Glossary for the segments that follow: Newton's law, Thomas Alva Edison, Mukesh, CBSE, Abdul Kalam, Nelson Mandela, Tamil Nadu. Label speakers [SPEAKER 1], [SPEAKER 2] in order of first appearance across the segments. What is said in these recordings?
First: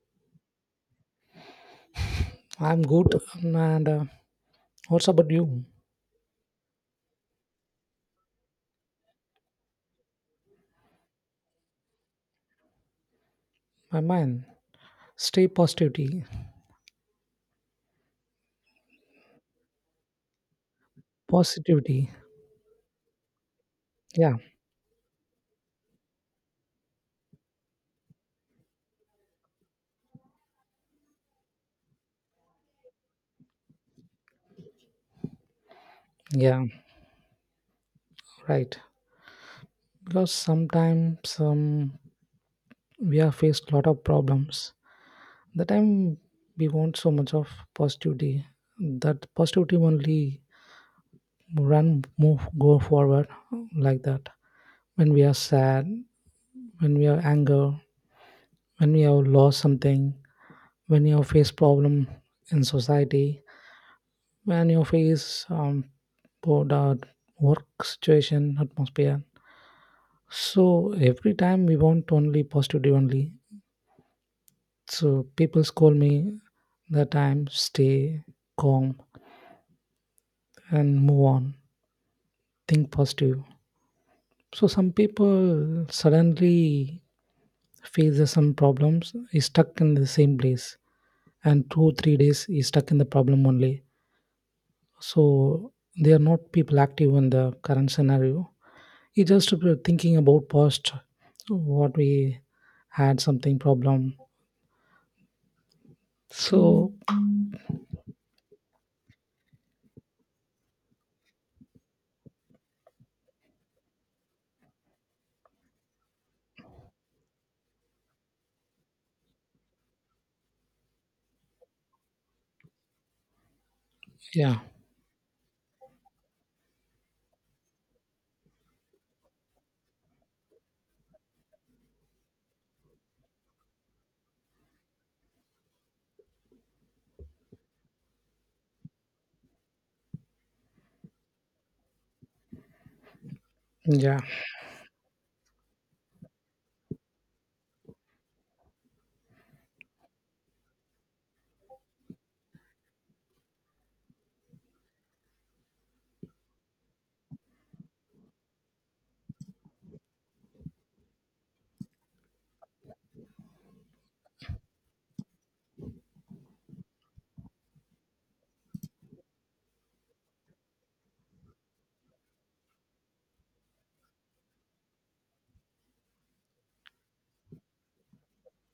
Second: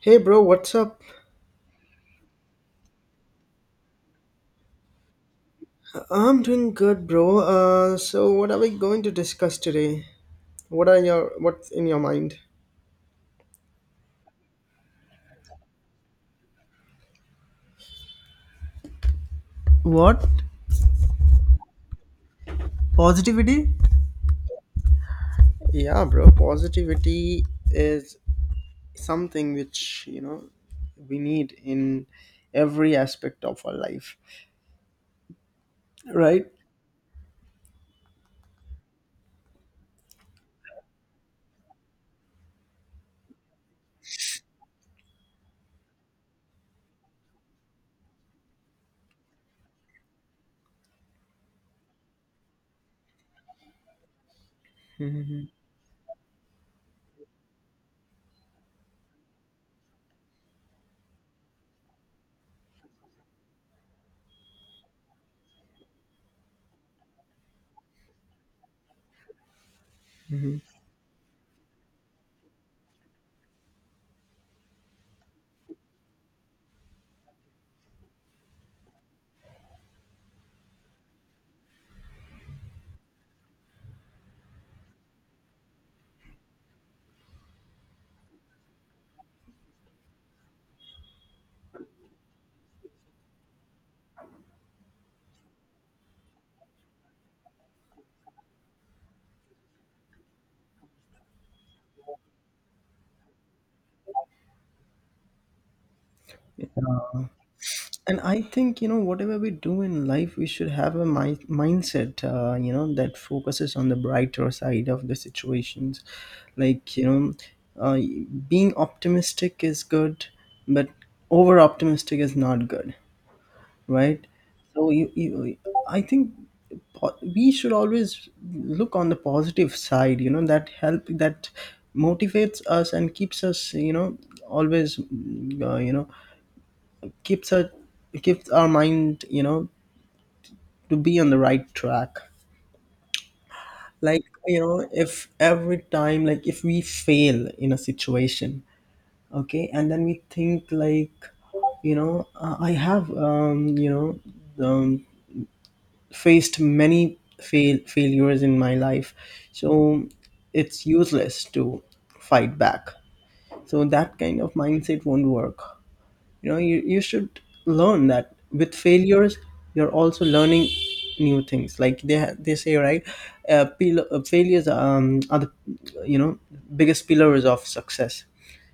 [SPEAKER 1] Hey bro, what's up?
[SPEAKER 2] I'm good. And what's about you,
[SPEAKER 1] I'm doing good, bro. So what are we going to discuss today? What's in your mind?
[SPEAKER 2] my man? Stay positivity.
[SPEAKER 1] What?
[SPEAKER 2] Positivity.
[SPEAKER 1] Positivity?
[SPEAKER 2] Yeah,
[SPEAKER 1] Yeah, bro, positivity is something which, you know, we need in every aspect of our life, right?
[SPEAKER 2] yeah, right. Because sometimes we are faced a lot of problems. The time we want so much of positivity, that positivity only run, move, go forward like that. When we are sad, when we are anger, when we have lost something, when you have faced problem in society, when you face bored or work situation atmosphere, so every time we want only positive only. So people scold me that I'm stay calm and move on, think positive. So some people suddenly faces some problems, is stuck in the same place, and 2, 3 days is stuck in the problem only. So they are not people active in the current scenario. It just thinking about past, what we had something problem. So
[SPEAKER 1] And I think, you know, whatever we do in life we should have a mindset, you know, that focuses on the brighter side of the situations. Like, you know, uh, being optimistic is good, but over optimistic is not good, right?
[SPEAKER 2] yeah,
[SPEAKER 1] So you, I think, we should always look on the positive side, you know, that help, that motivates us and keeps us, you know, always, you know, keeps our keeps our mind, you know, to be on the right track.
[SPEAKER 2] yeah,
[SPEAKER 1] Like, you know, if every time, like if we fail in a situation, okay, and then we think like, you know, I have you know, um, faced many failures in my life, so it's useless to fight back. So that kind of mindset won't work. You know, you should learn that with failures you're also learning new things. Like they they say, right? Failures, are the, you know, biggest pillars of success.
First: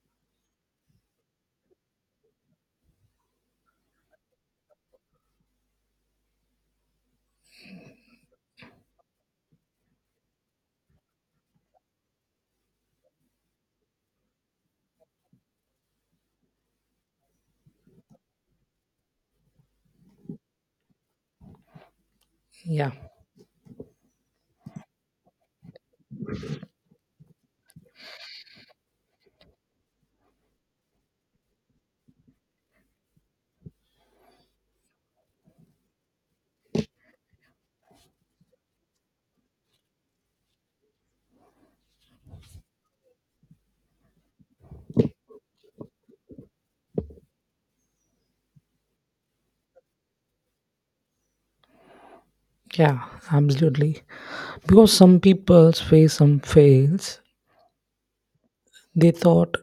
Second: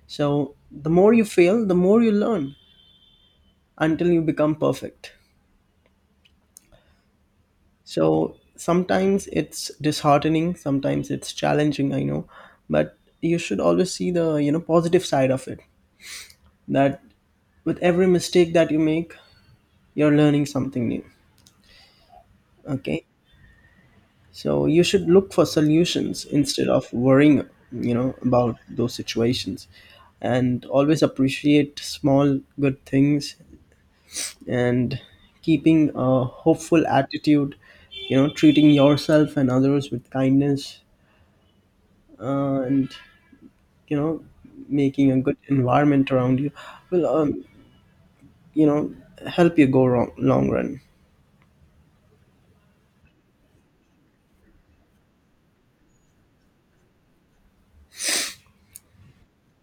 [SPEAKER 1] So the more you fail, the more you learn, until you become perfect. So sometimes it's disheartening, sometimes it's challenging, I know, but you should always see the, you know, positive side of it, that with every mistake that you make you're learning something new.
[SPEAKER 2] yeah,
[SPEAKER 1] Okay. So you should look for solutions instead of worrying, you know, about those situations, and always appreciate small good things and keeping a hopeful attitude. You know, treating yourself and others with kindness, and, you know, making a good environment around you will, you know, help you go wrong long run.
[SPEAKER 2] yeah, absolutely. Because some people face some fails. They thought,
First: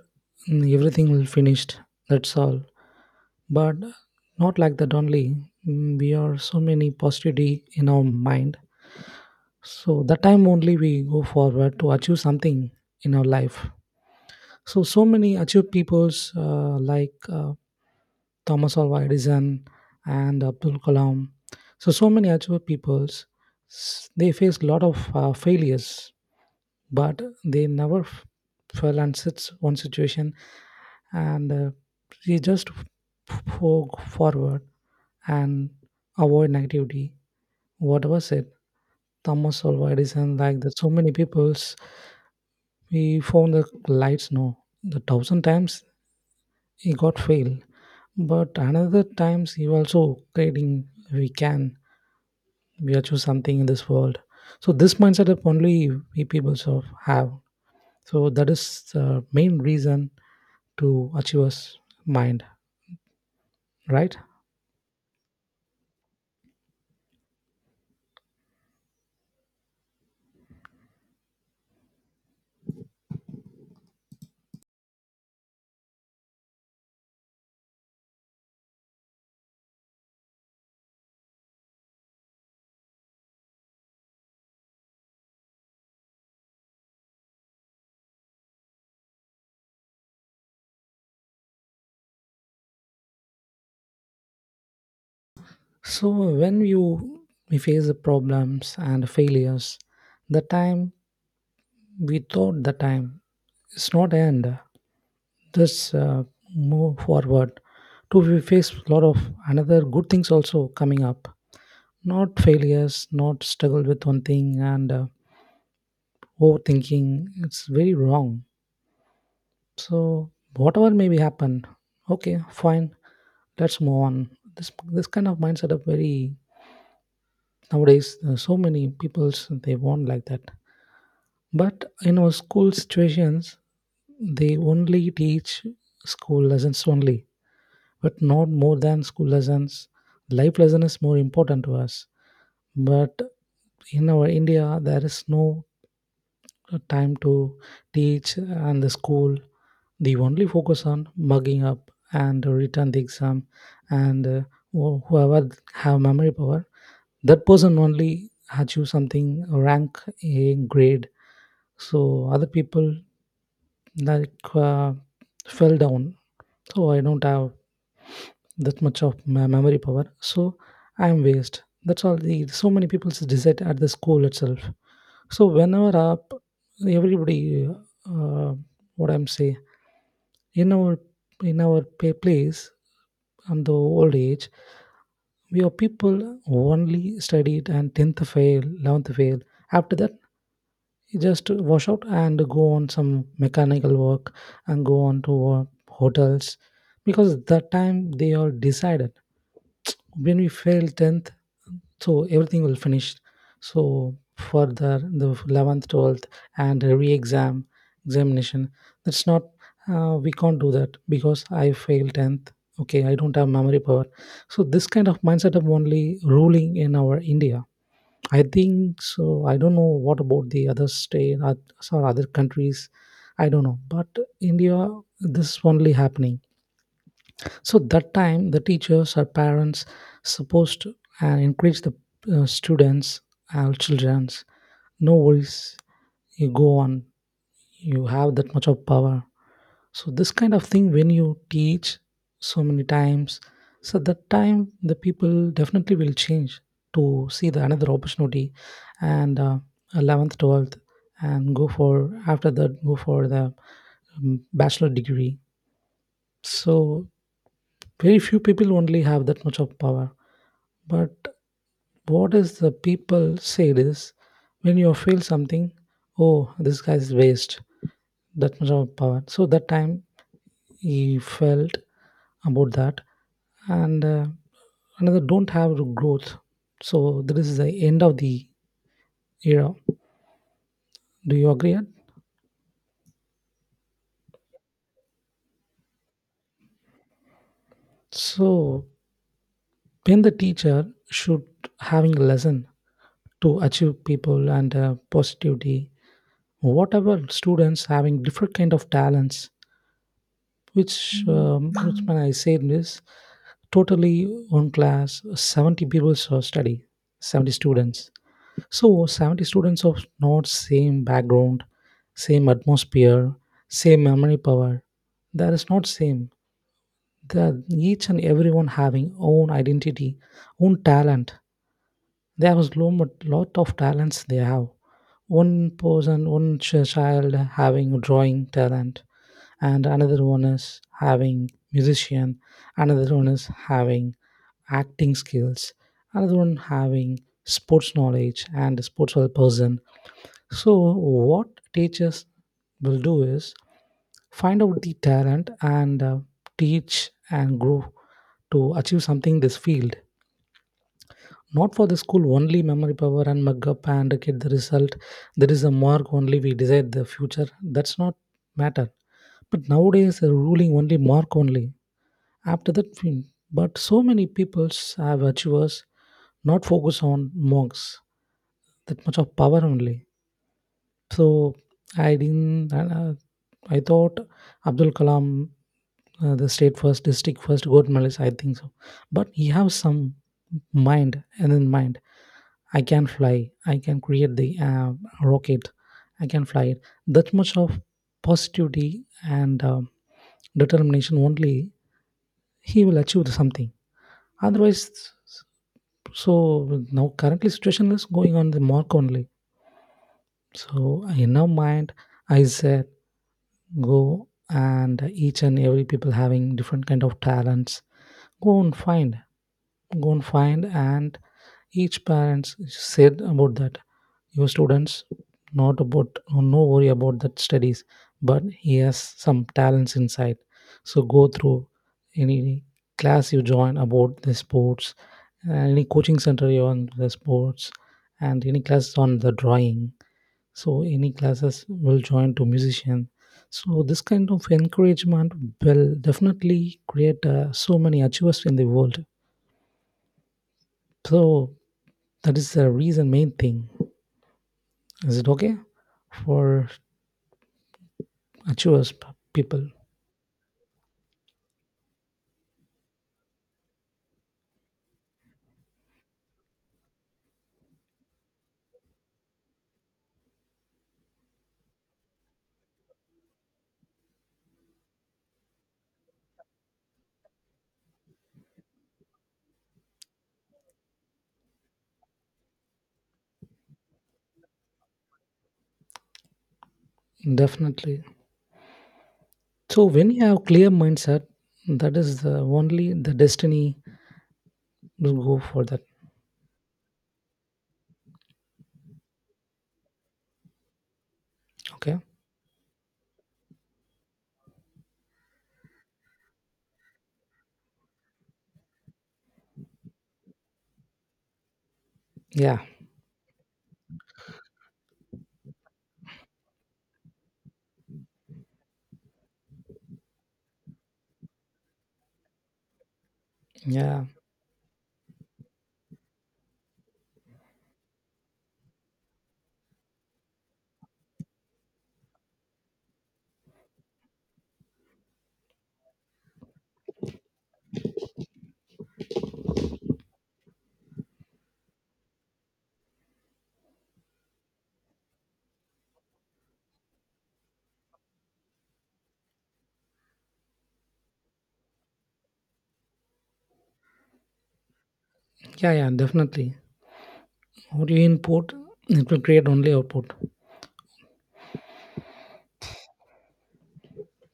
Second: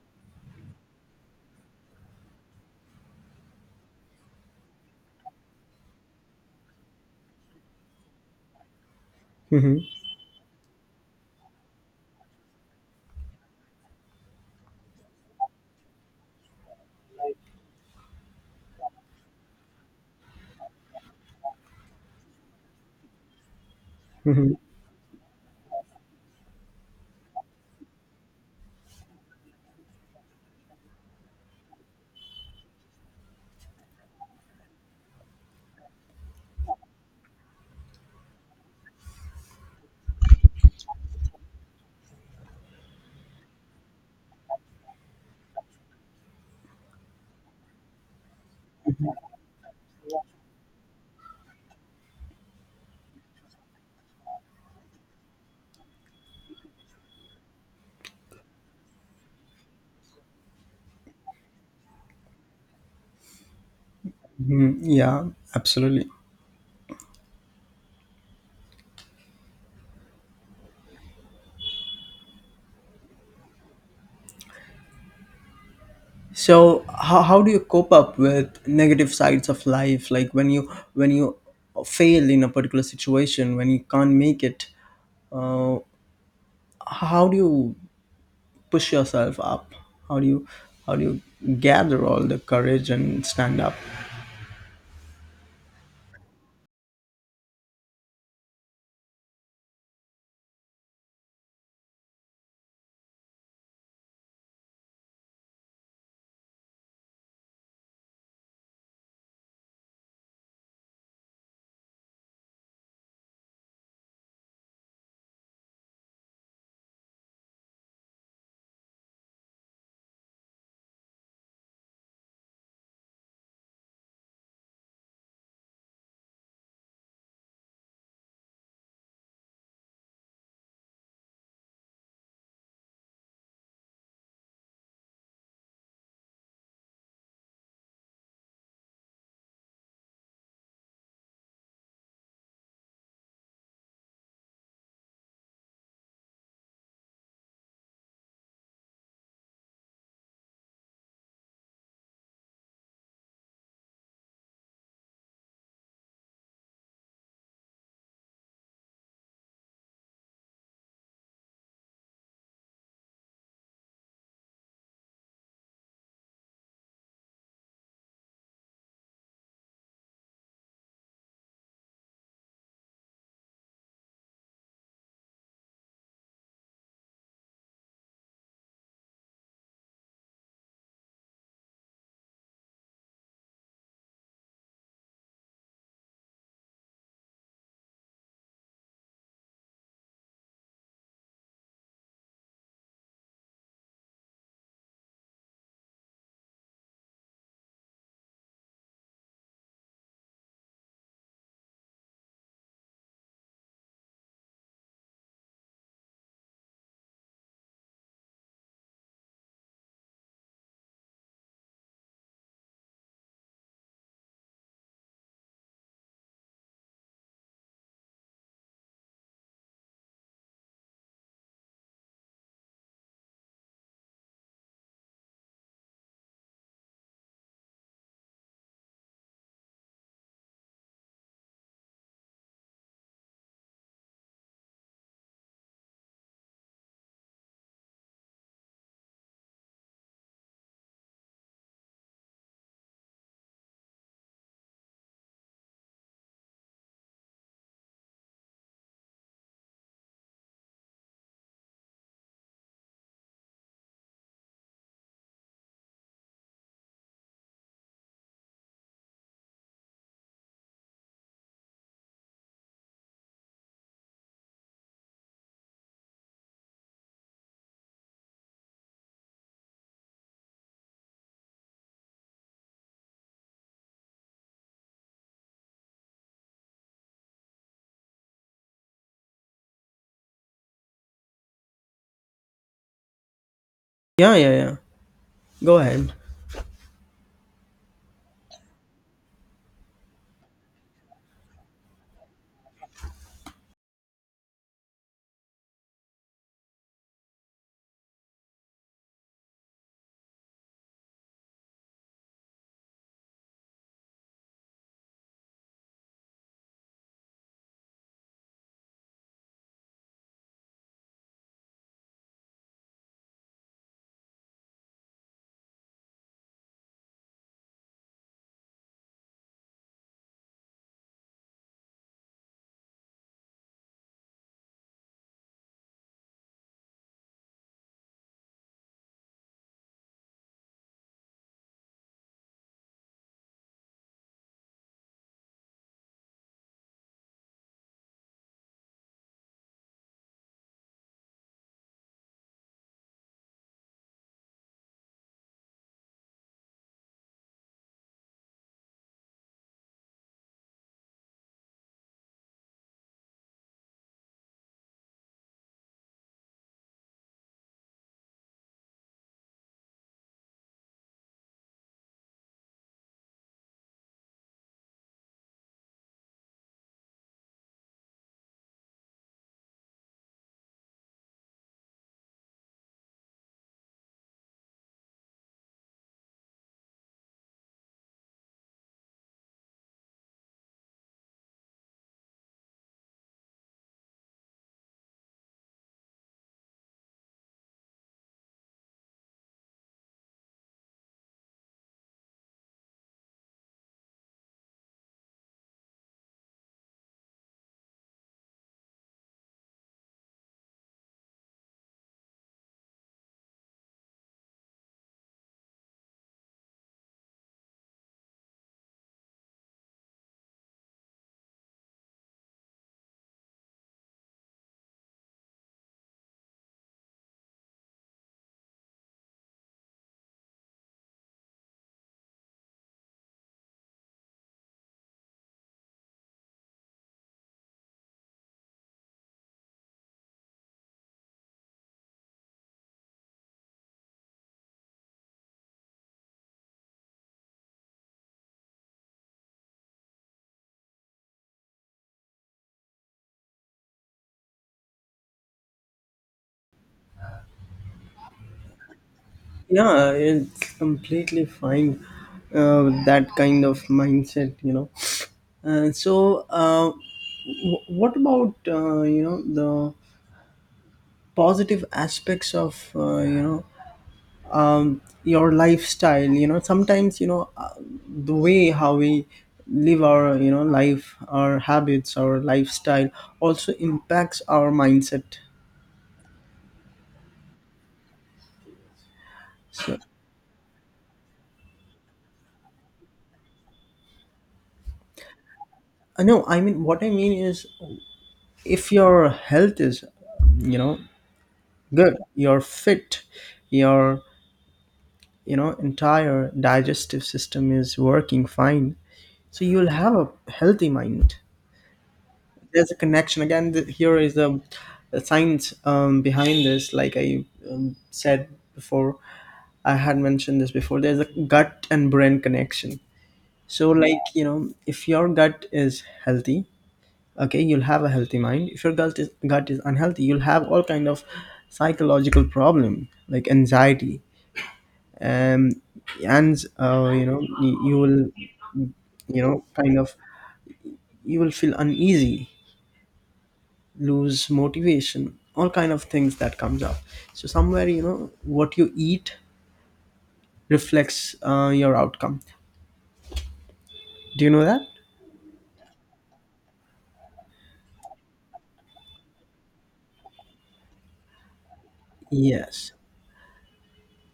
[SPEAKER 2] "Mm, everything will finished. That's all." But not like that only. We are so many positivity in our mind.
[SPEAKER 1] hmm
[SPEAKER 2] So that time only we go forward to achieve something in our life. So so many achieve people's like. Thomas Alva Edison and Abdul Kalam. So, so many actual peoples, they
[SPEAKER 1] hmm
[SPEAKER 2] faced a lot of failures, but they never fell on such one situation, and they just go forward and avoid negativity. What was it? Thomas Alva Edison, like that, so many peoples, we found the lights, no, the thousand times he got fail. But another times you also creating, we can we achieve something in this world. So this mindset of only we people sort of have. So that is the main reason to achiever's mind, right?
[SPEAKER 1] Yeah, absolutely. So how do you cope up with negative sides of life, like when you fail in a particular situation, when you can't make it, uh, how do you push yourself up? How do you, how do you gather all the courage and stand up?
[SPEAKER 2] So when you we face the problems and failures, the time we thought, the time it's not end. This move forward. To we face a lot of another good things also coming up, not failures, not struggle with one thing and overthinking. It's very wrong. So whatever maybe happen, okay, fine, let's move on. This kind of mindset of very nowadays, so many people's they want like that. But in our school situations, they only teach school lessons only, but not more than school lessons. Life lesson is more important to us. But in our India, there is no time to teach and the school. They only focus on mugging up and return the exam, and whoever have memory power, that person only achieve something, rank, a grade. So other people like fell down. So I don't have that much of my memory power, so I am waste, that's all. The so many people decide at the school itself. So whenever up, everybody, uh, what I'm saying, in our in our place, on the old age, we are people who only studied, and 10th fail, 11th fail. After that, you just wash out and go on some mechanical work, and go on to hotels. Because that time they all decided, when we fail 10th, so everything will finish. So further the 11th, 12th, and a re-exam examination, that's not, we can't do that because I failed 10th. Okay, I don't have memory power. So this kind of mindset of only ruling in our India, I think so. I don't know what about the other state or other countries, I don't know. But India, this is only happening. So that time, the teachers or parents supposed to encourage the students, our childrens. No worries, you go on. You have that much of power. So this kind of thing, when you teach so many times, so that time the people definitely will change to see the another opportunity. And 11th, 12th, and go for, after that go for the bachelor degree. So very few people only have that much of power. But what is the people say is, when you feel something, oh, this guy is waste, that much of power. So that time he felt about that. And another don't have growth. So that is the end of the era. Do you agree?
[SPEAKER 1] Yeah, yeah, yeah, go ahead.
[SPEAKER 2] So when the teacher should having a lesson to achieve people and positivity, whatever students having different kind of talents, which when I say this, totally, one class 70 people, so study, 70 students. So 70 students of not same background, same atmosphere, same memory power, that is not same. The, each and everyone having own identity, own talent. There was lot of talents they have. One person, one child having drawing talent, and another one is having musician, another one is having acting skills, another one having sports knowledge and a sports person. So what teachers will do is find out the talent, and teach and grow to achieve something in this field, not for the school only memory power and mug up and get the result. There is a mark only we decide the future, that's not matter. But nowadays, a ruling only mark only. After that, film. But so many peoples have achievers, not focus on marks, that much of power only. So I didn't. I thought Abdul Kalam, the state first, district first, gold medalist, I think so. But he has some mind and in mind, I can fly, I can create the rocket, I can fly it. That much of positivity and determination only, he will achieve something. Otherwise, so now currently situation is going on the mark only. So in our mind, I said, go and each and every people having different kind of talents, go and find, go and find. And each parents said about that, your students, not about, no worry about that studies, but he has some talents inside. So go through any class, you join about the sports, any coaching center you on the sports, and any class on the drawing, so any classes will join to musician. So this kind of encouragement will definitely create so many achievers in the world. So that is the reason, main thing. Is it okay for achievers people?
[SPEAKER 1] Yeah, it's completely fine, that kind of mindset, you know. uh, so uh, what about, you know, positive aspects of, you know, your lifestyle? You know, sometimes, you know, the way how we live our, you know, life, our habits, our lifestyle also impacts our mindset,
[SPEAKER 2] Definitely. So
[SPEAKER 1] so.
[SPEAKER 2] when you have clear mindset, that is the only the destiny will go for that.
[SPEAKER 1] I know, I mean, what I mean is, if your health is, you know,
[SPEAKER 2] Okay.
[SPEAKER 1] good, you're fit, your, you know, entire digestive system is working fine, so you'll have a healthy mind.
[SPEAKER 2] Yeah,
[SPEAKER 1] There's a connection again. Here is the science, behind this, like I, said before, I had mentioned this before, there's a gut and brain connection. So,
[SPEAKER 2] yeah,
[SPEAKER 1] like, you know, if your gut is healthy, okay, you'll have a healthy mind. If your gut is unhealthy, you'll have all kind of psychological problem, like anxiety, um, and you know, you will, you know, kind of, you will feel uneasy, lose motivation, all kind of things that comes up. So somewhere, you know, what you eat reflects, your outcome. Do you know that?
[SPEAKER 2] yeah. Yeah, definitely. What you input, it will create only output.
[SPEAKER 1] Yes.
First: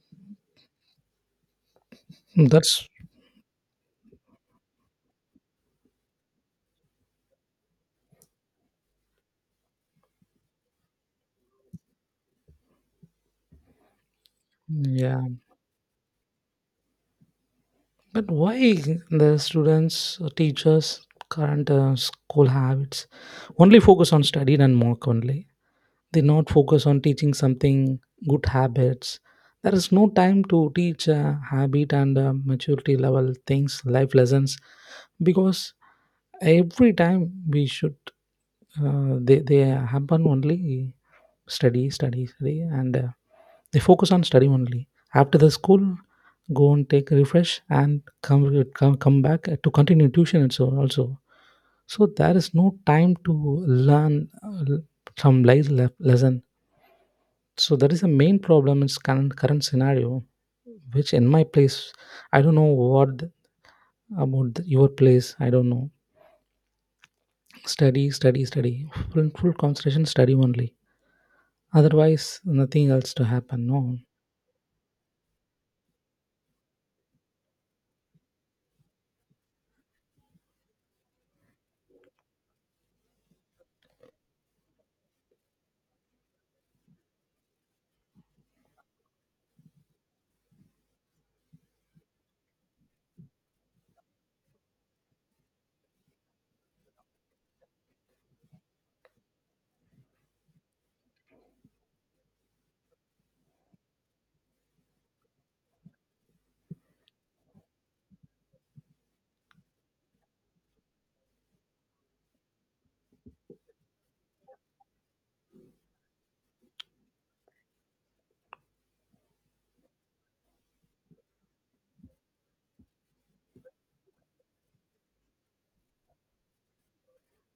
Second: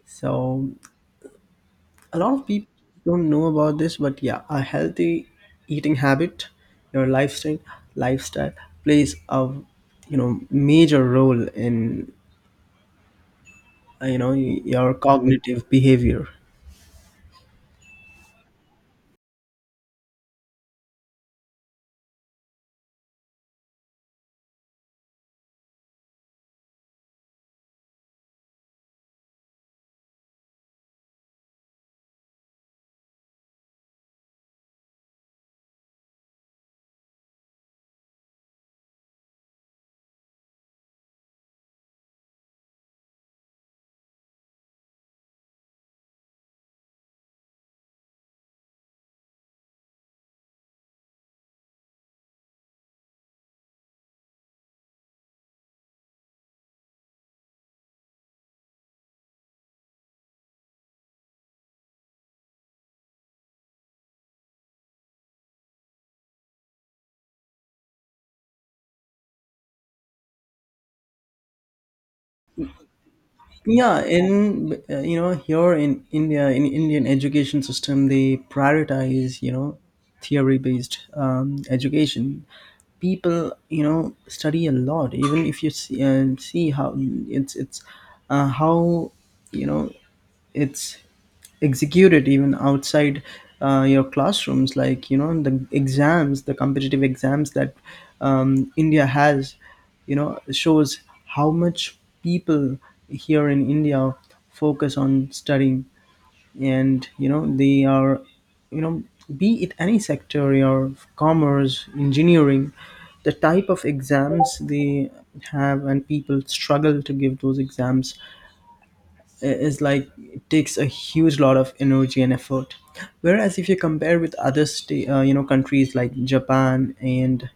[SPEAKER 1] So a lot of people
[SPEAKER 2] That's,
[SPEAKER 1] don't know about this, but yeah, a healthy eating habit, your lifestyle plays a, you know, major role in, you know, your
[SPEAKER 2] yeah.
[SPEAKER 1] cognitive behavior.
[SPEAKER 2] But why the students, teachers, current school habits only focus on study and work only? They not focus on teaching something good habits. There is no time to teach habit and maturity level things, life lessons, because every time we should they happen only, study, study, study. And they focus on study only. After the school, go and take a refresh, and come back to continue tuition and so also. So there is no time to learn some life lesson. So that is the main problem in current scenario. Which in my place, I don't know about your place, I don't know. Study, study, study. Full, full concentration, study only. Otherwise, nothing else to happen, no.
[SPEAKER 1] Yeah, in, you know, here in india, in indian education system, they prioritize, you know, theory based, education. People, you know, study a lot. Even if you see, see how it's how, you know, it's execute it, even outside, your classrooms, like, you know, the exams, the competitive exams that, india has, you know, shows how much people here in india focus on studying. And, you know, they are, you know, be it any sector, your commerce, engineering, the type of exams they have, and people struggle to give those exams, is like, it takes a huge lot of energy and effort. Whereas if you compare with other you know, countries like japan and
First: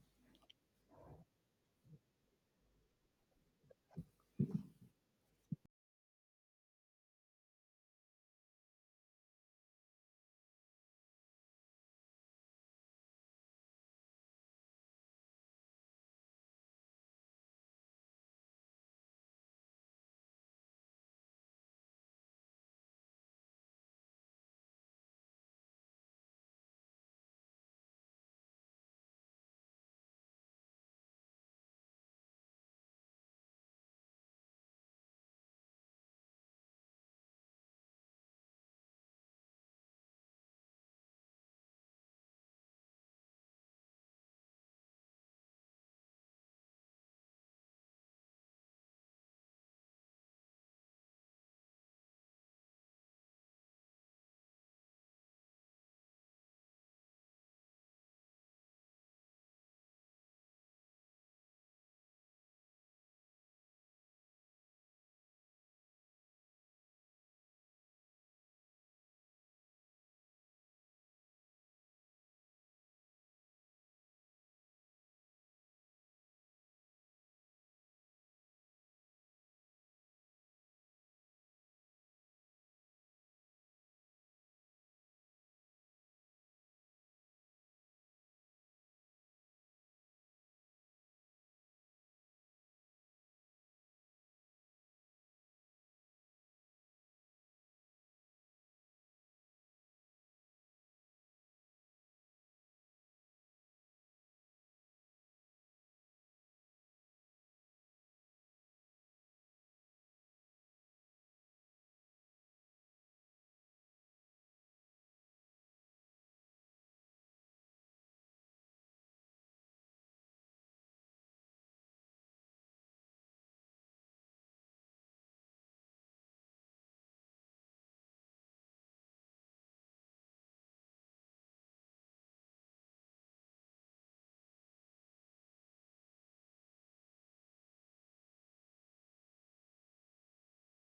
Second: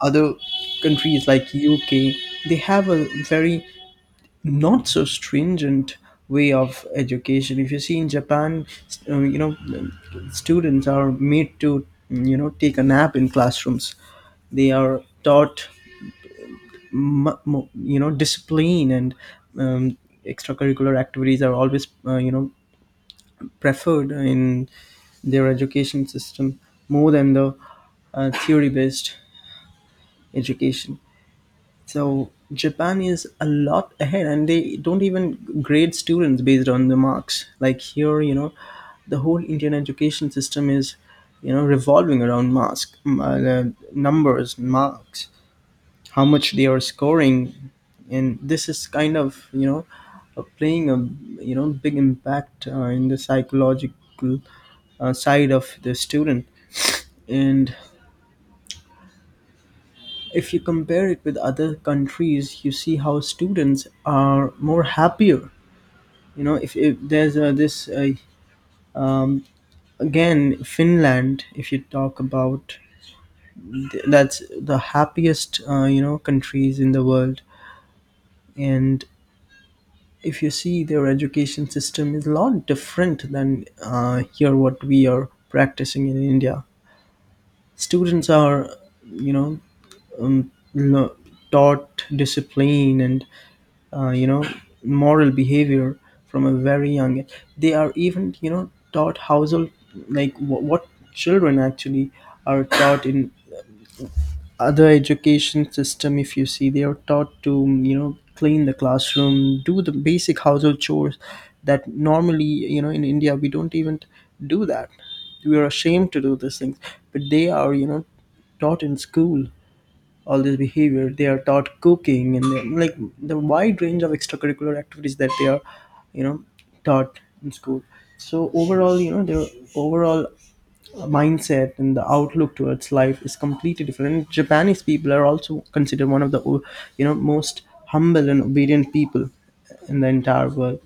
[SPEAKER 1] other countries like uk, they have a very not so stringent way of education. If you see, in japan, you know, students are made to, you know, take a nap in classrooms. They are taught you know, discipline and, um, extracurricular activities are always, you know, preferred in their education system, more than the, theory based education. So Japan is a lot ahead, and they don't even grade students based on the marks. Like here, you know, the whole Indian education system is, you know, revolving around marks, numbers, marks, how much they are scoring, and this is kind of, you know, playing a, you know, big impact, in the psychological, side of the student. And if you compare it with other countries, you see how students are more happier. You know, if there's, this um, again, finland, if you talk about, that's the happiest, you know, countries in the world. And if you see, their education system is a lot different than, here what we are practicing in india. Students are, you know, um, lo- taught discipline and, you know, moral behavior from a very young age. They are even, you know, taught household, like what children actually are taught in other education system. If you see, they are taught to, you know, clean the classroom, do the basic household chores that normally, you know, in India we don't even do that. We are ashamed to do these things, but they are, you know, taught in school all this behavior. They are taught cooking, and then, like, the wide range of extracurricular activities that they are, you know, taught in school. So overall, you know, their overall mindset and the outlook towards life is completely different. Japanese people are also considered one of the, you know, most humble and obedient people in the entire world.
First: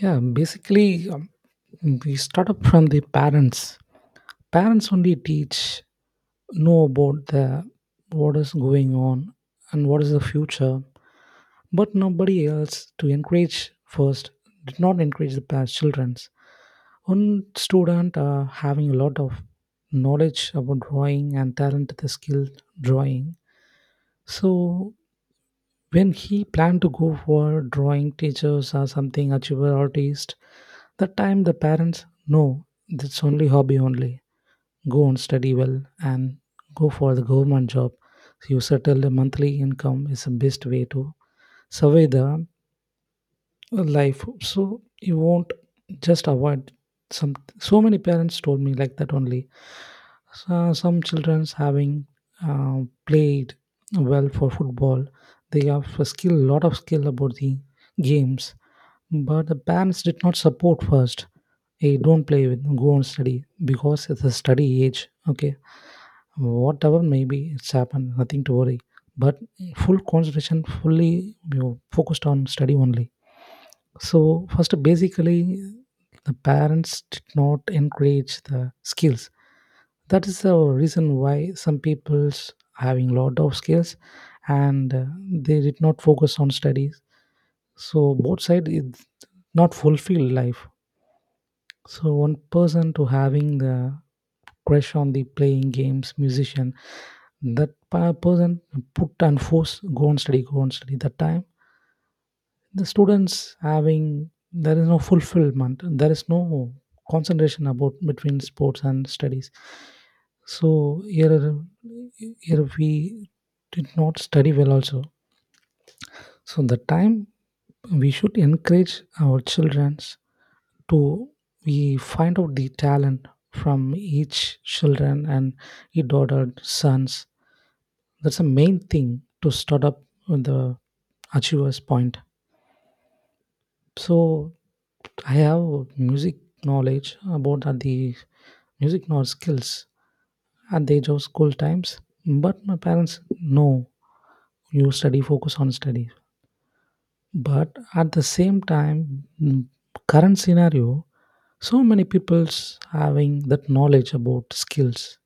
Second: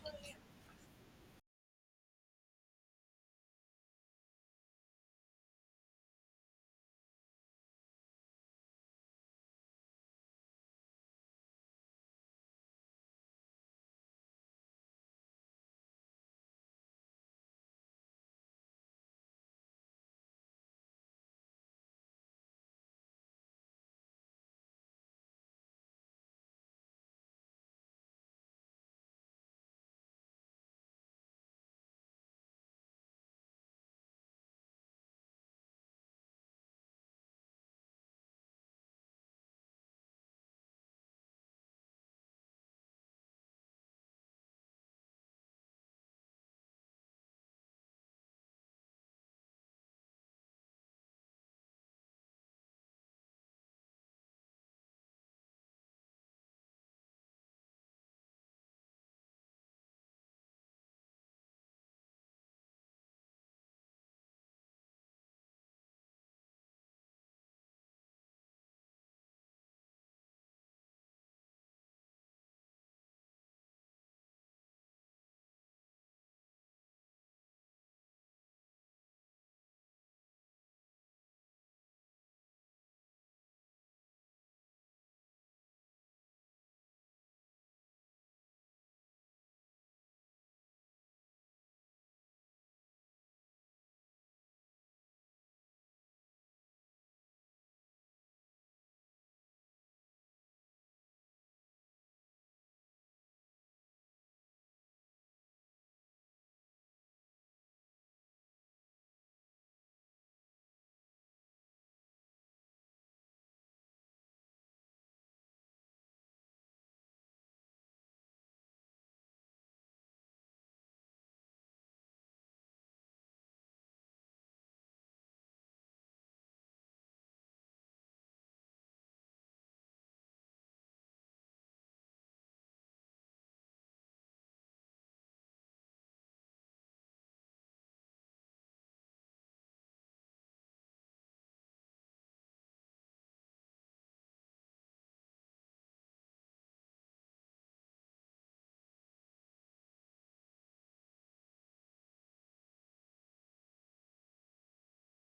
[SPEAKER 2] Yeah, basically, we start up from the parents. Parents only teach, know about the, what is going on, and what is the future. But nobody else to encourage first, did not encourage the parents children's. One student having a lot of knowledge about drawing and talent, the skill, drawing. So when he planned to go for drawing teachers or something, achiever artist, that time the parents, no, that's only hobby only, go on study well and go for the government job, you settle, the monthly income is the best way to survey the life. So you won't, just avoid some. So many parents told me like that only. So some children's having uh, played well for football, they have a skill, lot of skill about the games, but the parents did not support. First, hey, don't play with, go on study, because it's a study age. Okay, whatever maybe it's happened, nothing to worry, but full concentration, fully, focused on study only. So first, basically, the parents did not encourage the skills. That is the reason why some people's having lot of skills, and they did not focus on studies. So both side is not fulfilled life. So one person to having the crush on the playing games, musician, that person, put and force, go and study, go and study, that time the students having, there is no fulfillment, there is no concentration about between sports and studies. So here we did not study well also. So the time we should encourage our childrens to, we find out the talent from each children and each daughter sons. That's the main thing to start up with the achiever's point. So I have music knowledge about, at the music knowledge skills at the age of school times. But my parents Know, you study, focus on study. But at the same time, mm, current scenario, so many people's having that knowledge about skills.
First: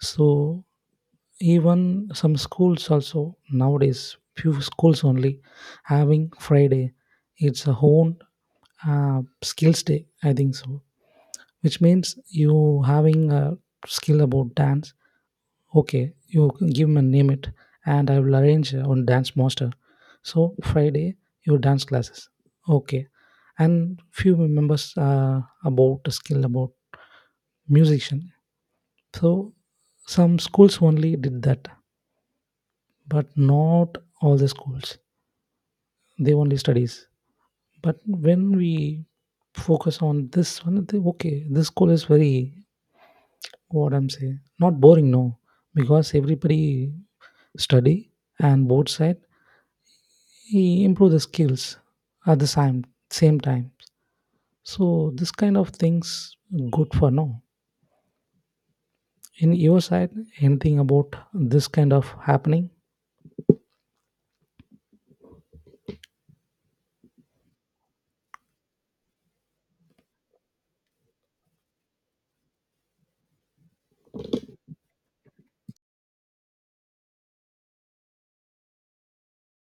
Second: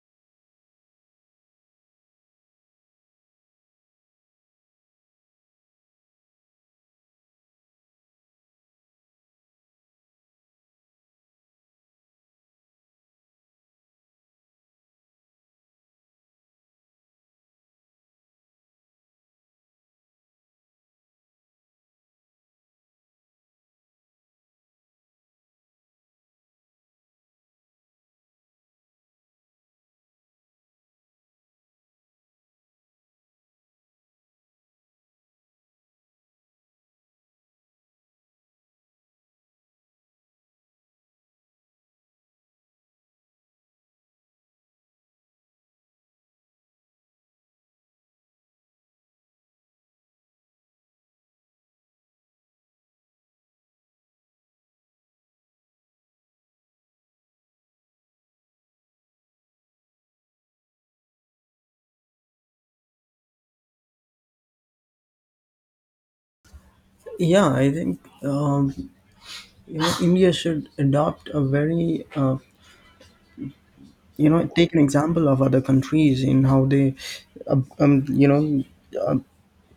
[SPEAKER 2] So even some schools also nowadays, few schools only, having friday, it's a own skills day I think so. Which means you having a skill about dance. Okay, you can give me name it and I will arrange on dance master. So friday your dance classes, okay. And few members about the skill about musician. So some schools only did that, but not all the schools. They only studies. But when we focus on this one, they, okay, this school is very, what I'm saying, not boring, no. Because everybody study and both side he improve the skills at the same time. So this kind of things good for now. In your side anything about this kind of happening?
[SPEAKER 1] Yeah, I think, you know, india should adopt a very, you know, take an example of other countries in how they, uh, um, you know uh,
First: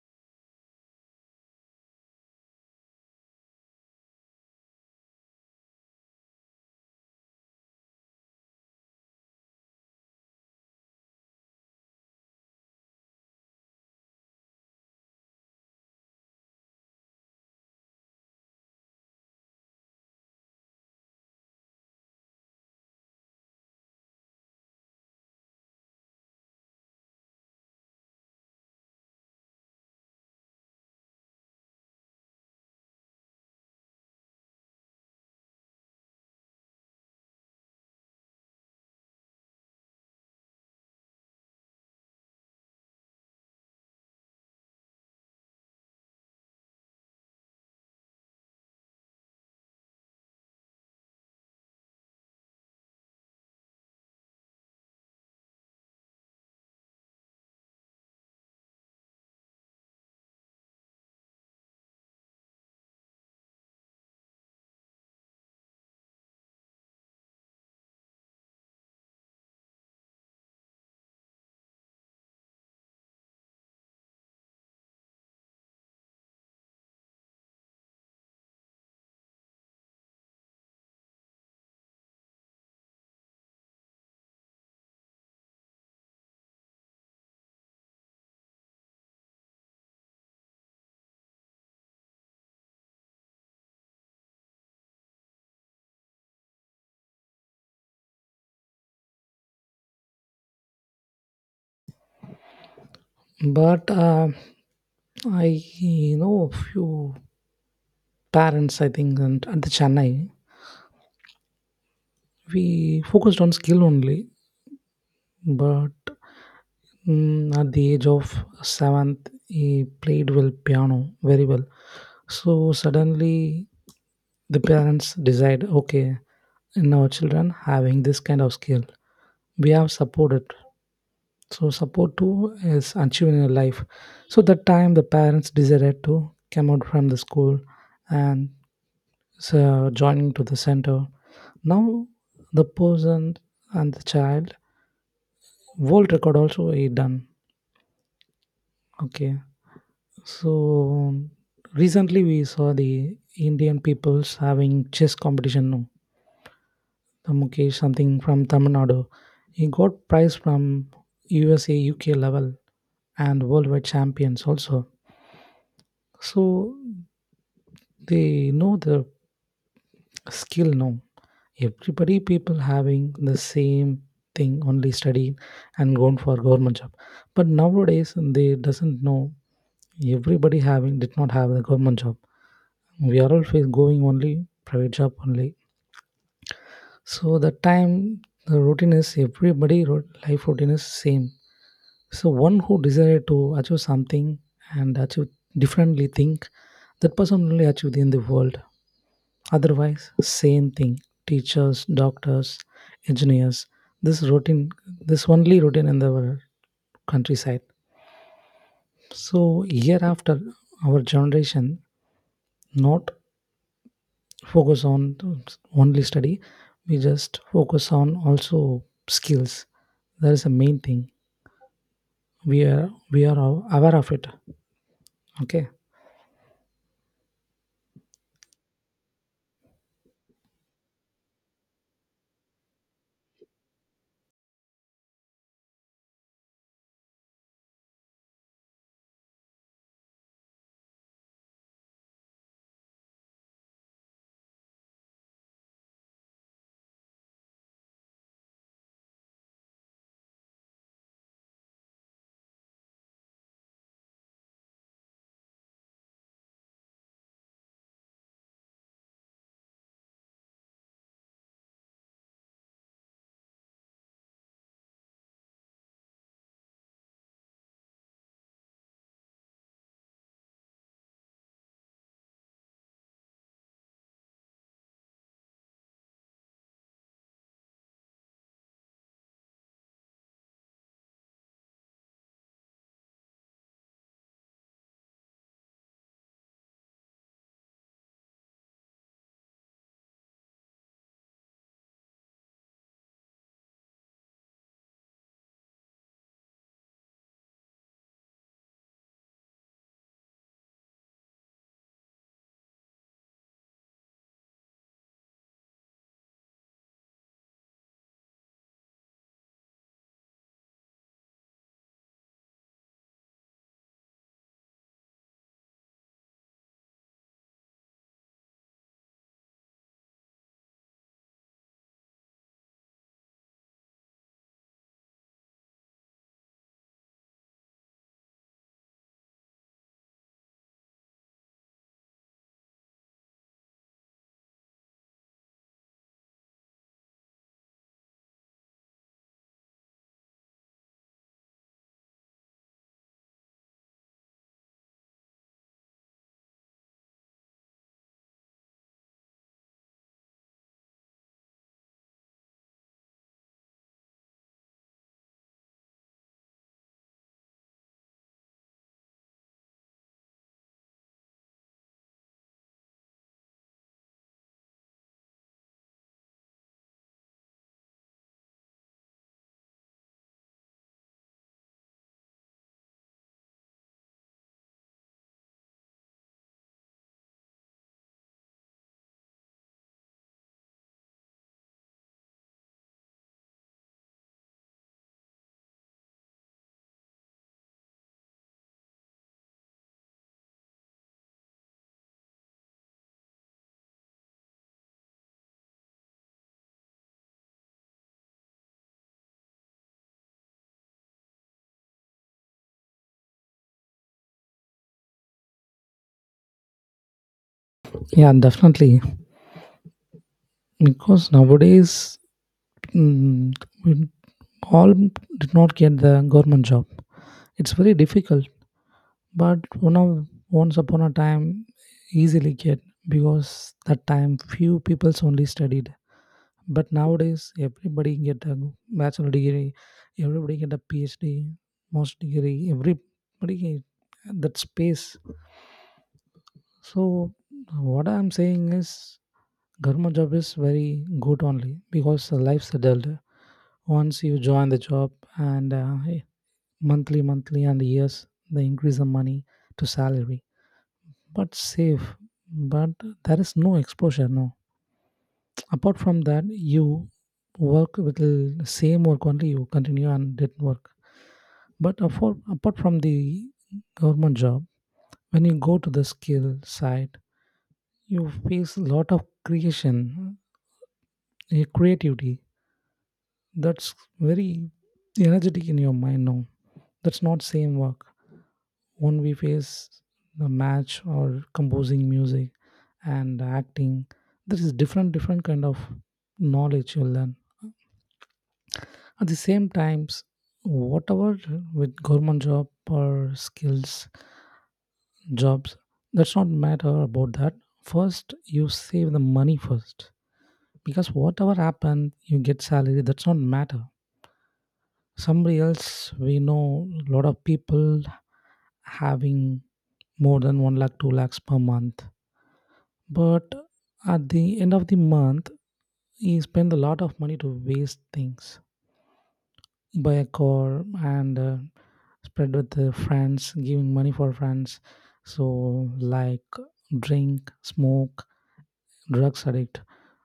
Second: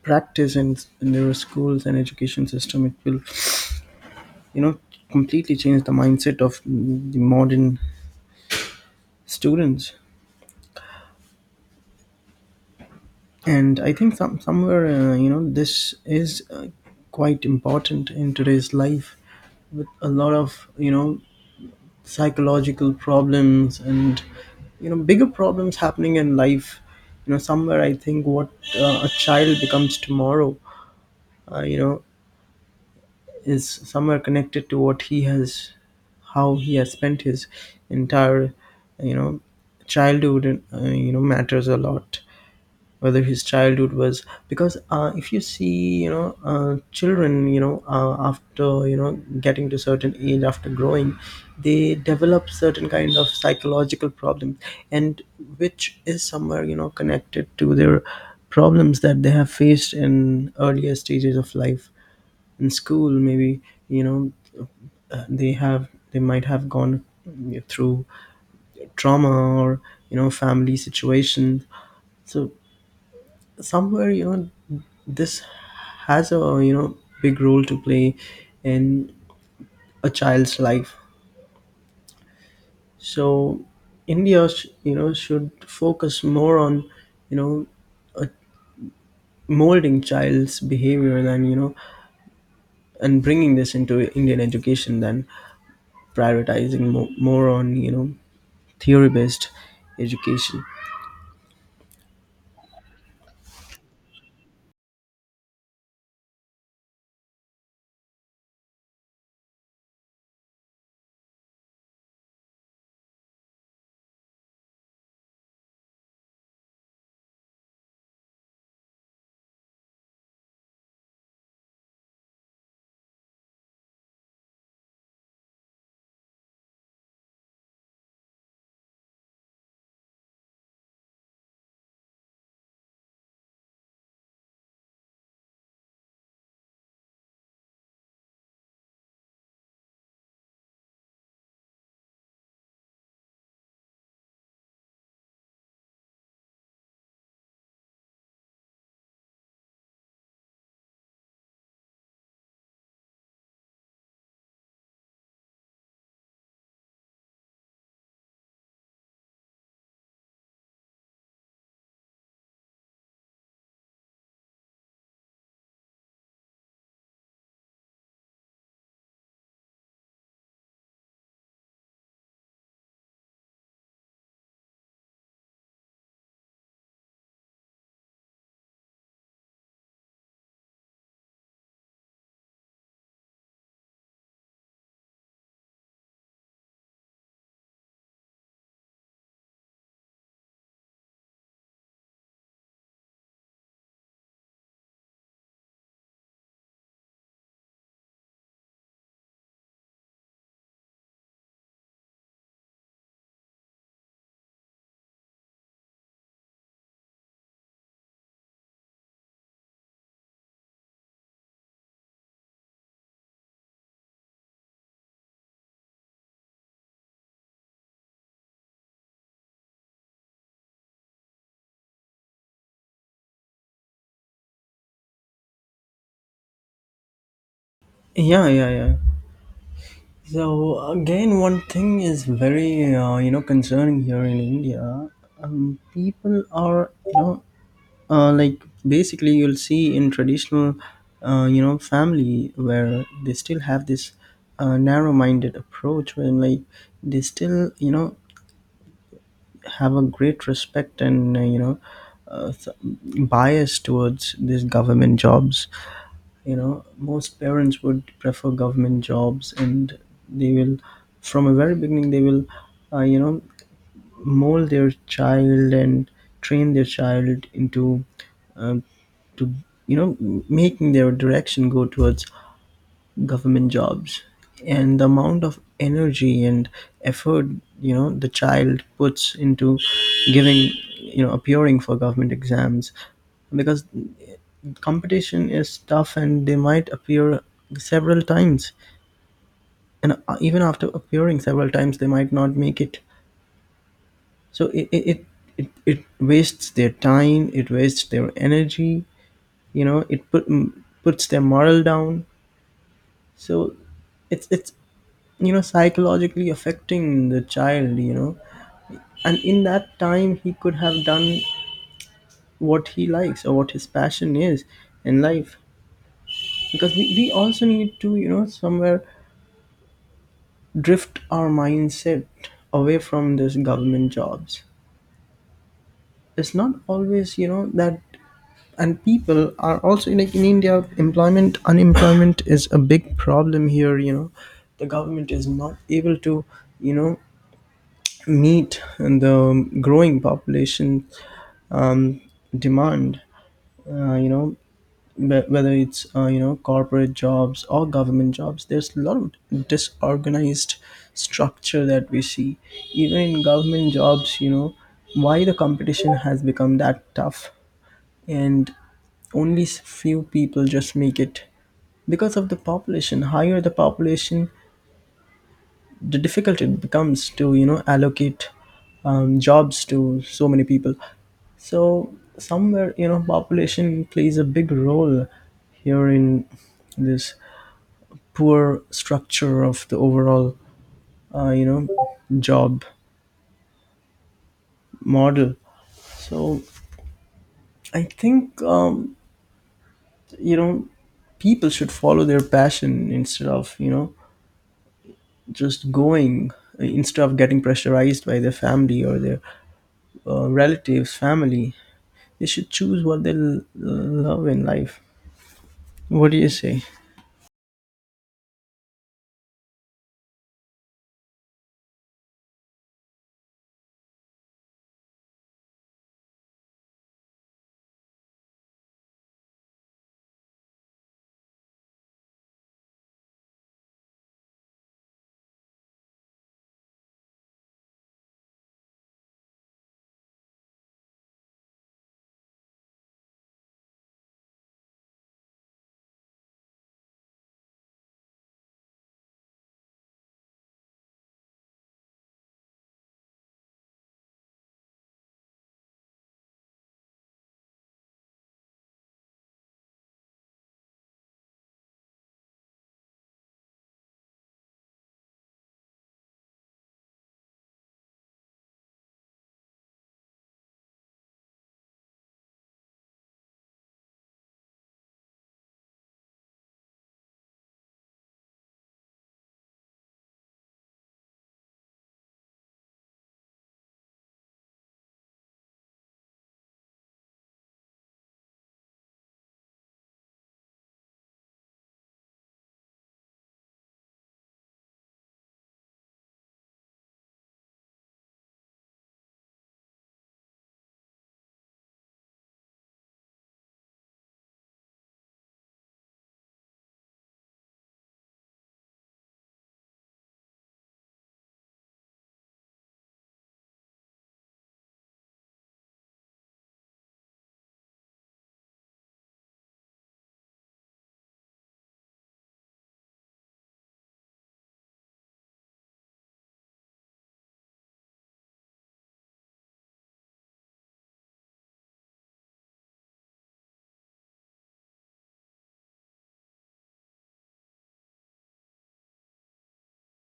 [SPEAKER 1] practice in their schools and education system. It will, you know, completely change the mindset of the modern students. And I think some, somewhere, you know, this is, quite important in today's life, with a lot of, you know, psychological problems and, you know, bigger problems happening in life. You know, somewhere I think what, a child becomes tomorrow, you know, is somewhere connected to what he has, how he has spent his entire, you know, childhood. And, you know, matters a lot, whether his childhood was, because, if you see, you know, children, you know, after, you know, getting to certain age, after growing, they develop certain kind of psychological problems. And which is somewhere, you know, connected to their problems that they have faced in earlier stages of life. In school, maybe, you know, they have, they might have gone through trauma, or, you know, family situations. So somewhere, you know, this has a, you know, big role to play in a child's life. So india you know, should focus more on, you know, molding child's behavior than, you know, and bringing this into indian education, than prioritizing more on, you know, theory based education.
[SPEAKER 2] But I know few parents I think, and at the chennai we focused on skill only. But at the age of seventh he played well piano very well. So suddenly the parents decide, okay, in our children having this kind of skill, we have supported. So support too is achieving in life. So that time the parents decided to come out from the school, and so joining to the center. Now the person and the child, world record also he done. Okay, so recently we saw the Indian peoples having chess competition, no, the Mukesh something from Tamil Nadu. He got prize from USA, UK level and worldwide champions also. So they know the skill, no, everybody people having the same thing, only study and going for government job. But nowadays they doesn't know, everybody having did not have the government job. We are all face going only private job only. So the time the routine is everybody life routine is same. So one who desire to achieve something and achieve differently think, that person only achieve in the world. Otherwise same thing, teachers, doctors, engineers, this routine, this only routine in the countryside. So year after our generation not focus on only study, we just focus on also skills. That is the main thing, we are, aware of it, okay.
[SPEAKER 1] Yeah, yeah, yeah. So again, one thing is very, you know, concerning here in India. People are like, basically you'll see in traditional family, where they still have this narrow-minded approach, when, like, they still have a great respect and bias towards these government jobs. Most parents would prefer government jobs, and they will, from a very beginning they will, uh, you know mold their child and train their child into, um, to, you know making their direction go towards government jobs. And the amount of energy and effort, the child puts into giving, appearing for government exams, because competition is tough, and they might appear several times, and even after appearing several times they might not make it. So it wastes their time, it wastes their energy, you know it put, puts their morale down. So it's psychologically affecting the child, and in that time he could have done what he likes or what his passion is in life, because we also need to somewhere drift our mindset away from this government jobs. It's not always that. And people are also, like, in India, employment, unemployment is a big problem here. The government is not able to you know meet the growing population um, demand. Uh, you know, whether it's corporate jobs or government jobs, there's a lot of disorganized structure that we see. Even in government jobs, why the competition has become that tough, and few people just make it, because of the population. Higher the population, the difficult it becomes to allocate jobs to so many people. So somewhere, population plays a big role here in this poor structure of the overall uh, you know job model. So I think, you know people should follow their passion, instead of just going, instead of getting pressurized by their family or their relatives, family. They should choose what they love in life. What do you say?
[SPEAKER 2] Yeah, definitely. Because nowadays, mm, we all did not get the government job, it's very difficult. But one of, once upon a time, easily get. Because that time few peoples only studied. But nowadays, everybody get a bachelor degree, everybody get a PhD, most degree, everybody get that space. So what I'm saying is, government job is very good only because the life settled. Once you join the job, and monthly, monthly and years, they increase the money to salary. But safe, but there is no exposure, no. Apart from that, you work with the same work only, you continue and did work. But apart from the government job, when you go to the skill side, you face a lot of creation, eh, creativity. That's very energetic in your mind now. That's not same work. When we face the match or composing music and acting, there is different different kind of knowledge you learn. At the same times, whatever with government job or skills jobs, that's not matter about that. First, you save the money first, because whatever happen, you get salary. That's not matter. Somebody else, we know a lot of people having more than one lakh, two lakhs per month, but at the end of the month, he spend a lot of money to waste things, buy a car and. Spread with the friends, giving money for friends. So like drink, smoke, drugs addict.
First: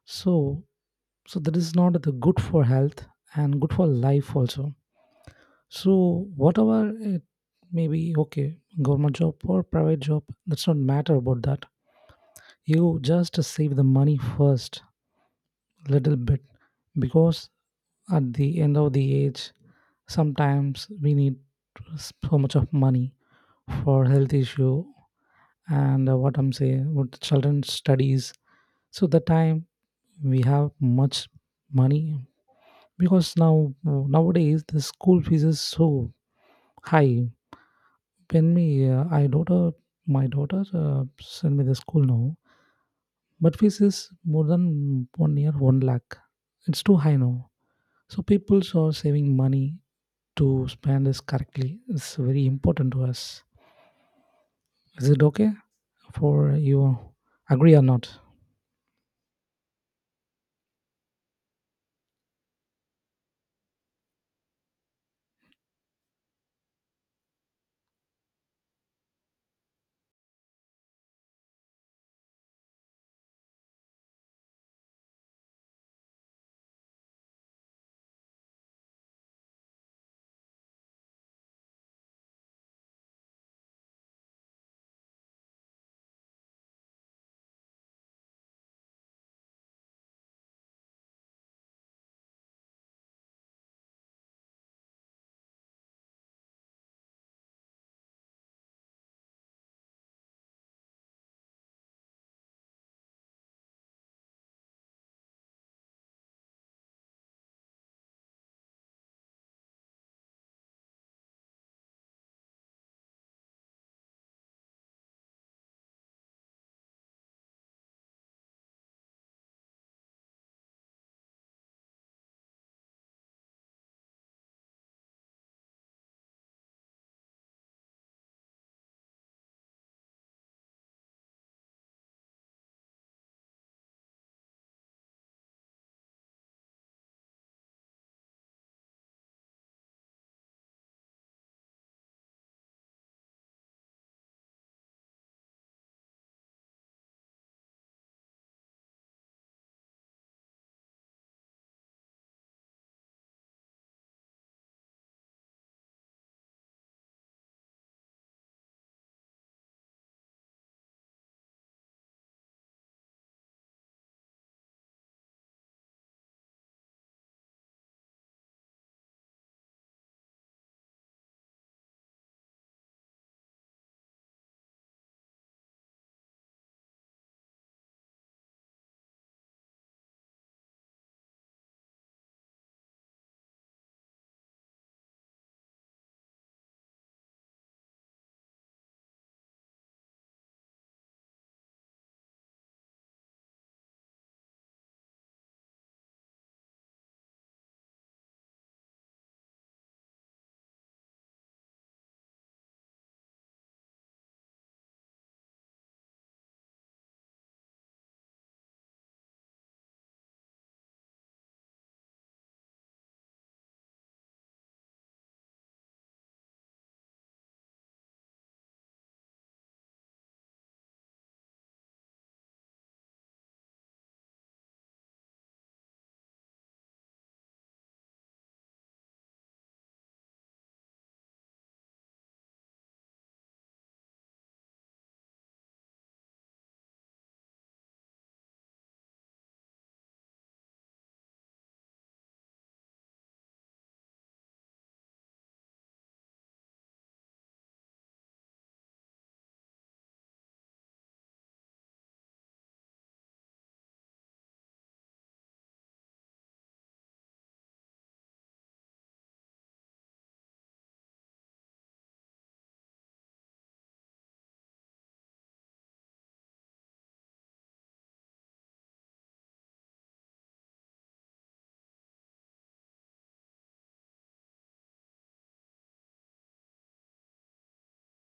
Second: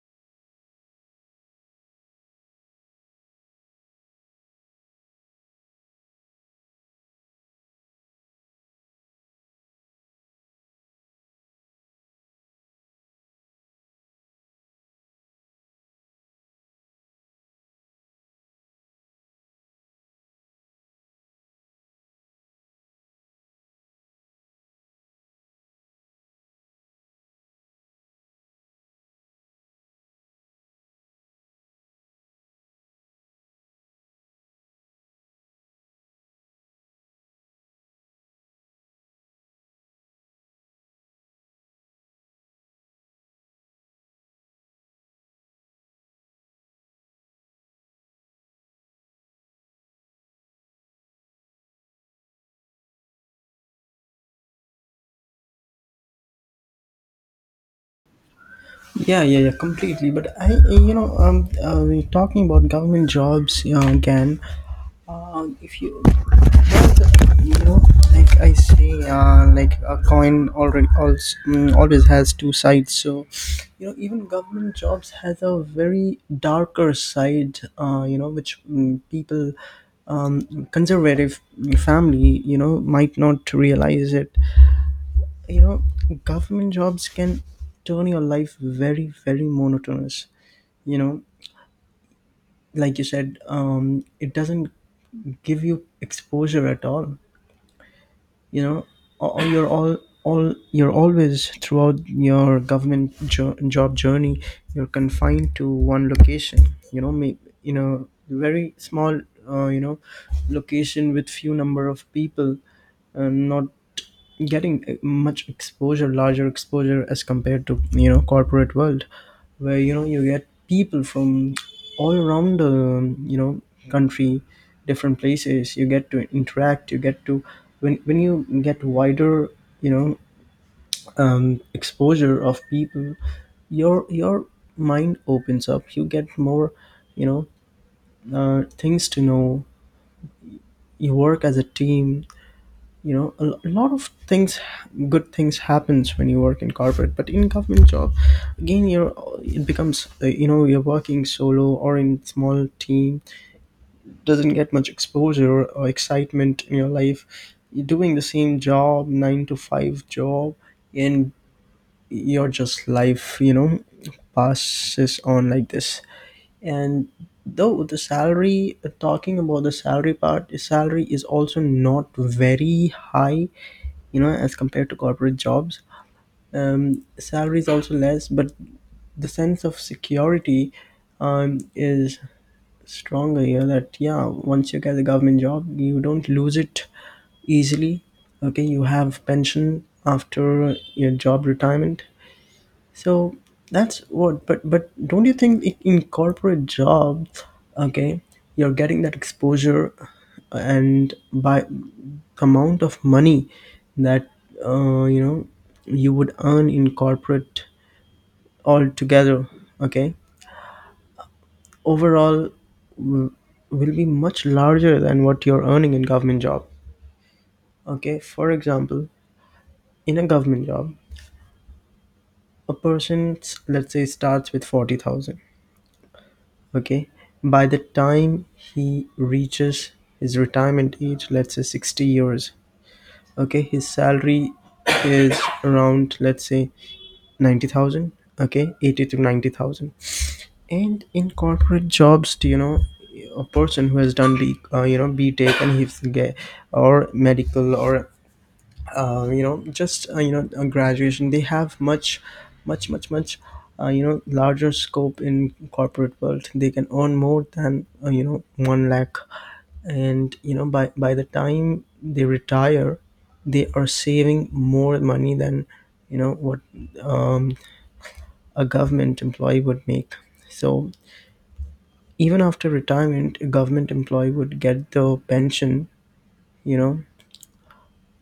[SPEAKER 2] So so that is not the good for health and good for life also. So whatever it may be, okay, government job or private job, that's not matter about that. You just save the money first, little bit, because at the end of the age, sometimes we need so much of money for health issue and what I'm saying, what the children studies. So the time we have much money, because now nowadays the school fees is so high. When me, I daughter, my daughter send me the school now, but fees is more than one year one lakh. It's too high now. So people are saving money to spend this correctly. It's very important to us. Is it okay for you? Agree or not?
[SPEAKER 1] Yeah, yeah, yeah, completely. But we're talking about government jobs, again. If you have, like I say, like a coin already also, always has two sides. So, even government jobs has a very darker side. Which people, conservative family, might not realize it. You know government jobs can turn your life very, very monotonous. You know like you said, it doesn't give you exposure at all. You know or or you're all you're always, throughout your government job journey, you're confined to one location, may, very small, uh, you know location with few number of people, and not getting much exposure, larger exposure, as compared to corporate world, where you get people from all around the country, different places, you get to interact, you get to, when you get wider you know exposure of people, your mind opens up, you get more you know things to know, you work as a team, a lot of things, good things happens when you work in corporate. But in government job, again, you're it becomes you're working solo or in small team, doesn't get much exposure or excitement in your life, you're doing the same job, 9 to 5 job. And your just life, passes on like this. And though the salary talking about the salary part, the salary is also not very high, as compared to corporate jobs. Salary is also less, but the sense of security, is stronger here, that, yeah, once you get a government job you don't lose it easily. Okay, you have pension after your job retirement. So that's what, but don't you think, in corporate jobs, okay, you're getting that exposure, and by amount of money that uh, you know you would earn in corporate altogether, okay, overall, w- will be much larger than what you're earning in government job. Okay, for example, in a government job, a person, let's say, starts with 40,000. Okay. By the time he reaches his retirement age, let's say 60 years, okay, his salary is around, let's say, 90,000, okay, 80 to 90,000. And in corporate jobs, do you know, a person who has done, BTEC and he's gay, or medical, or just a graduation, they have much, much, much, much larger scope in corporate world, they can earn more than 1 lakh. And by the time they retire, they are saving more money than what um, a government employee would make. So even after retirement a government employee would get the pension, you know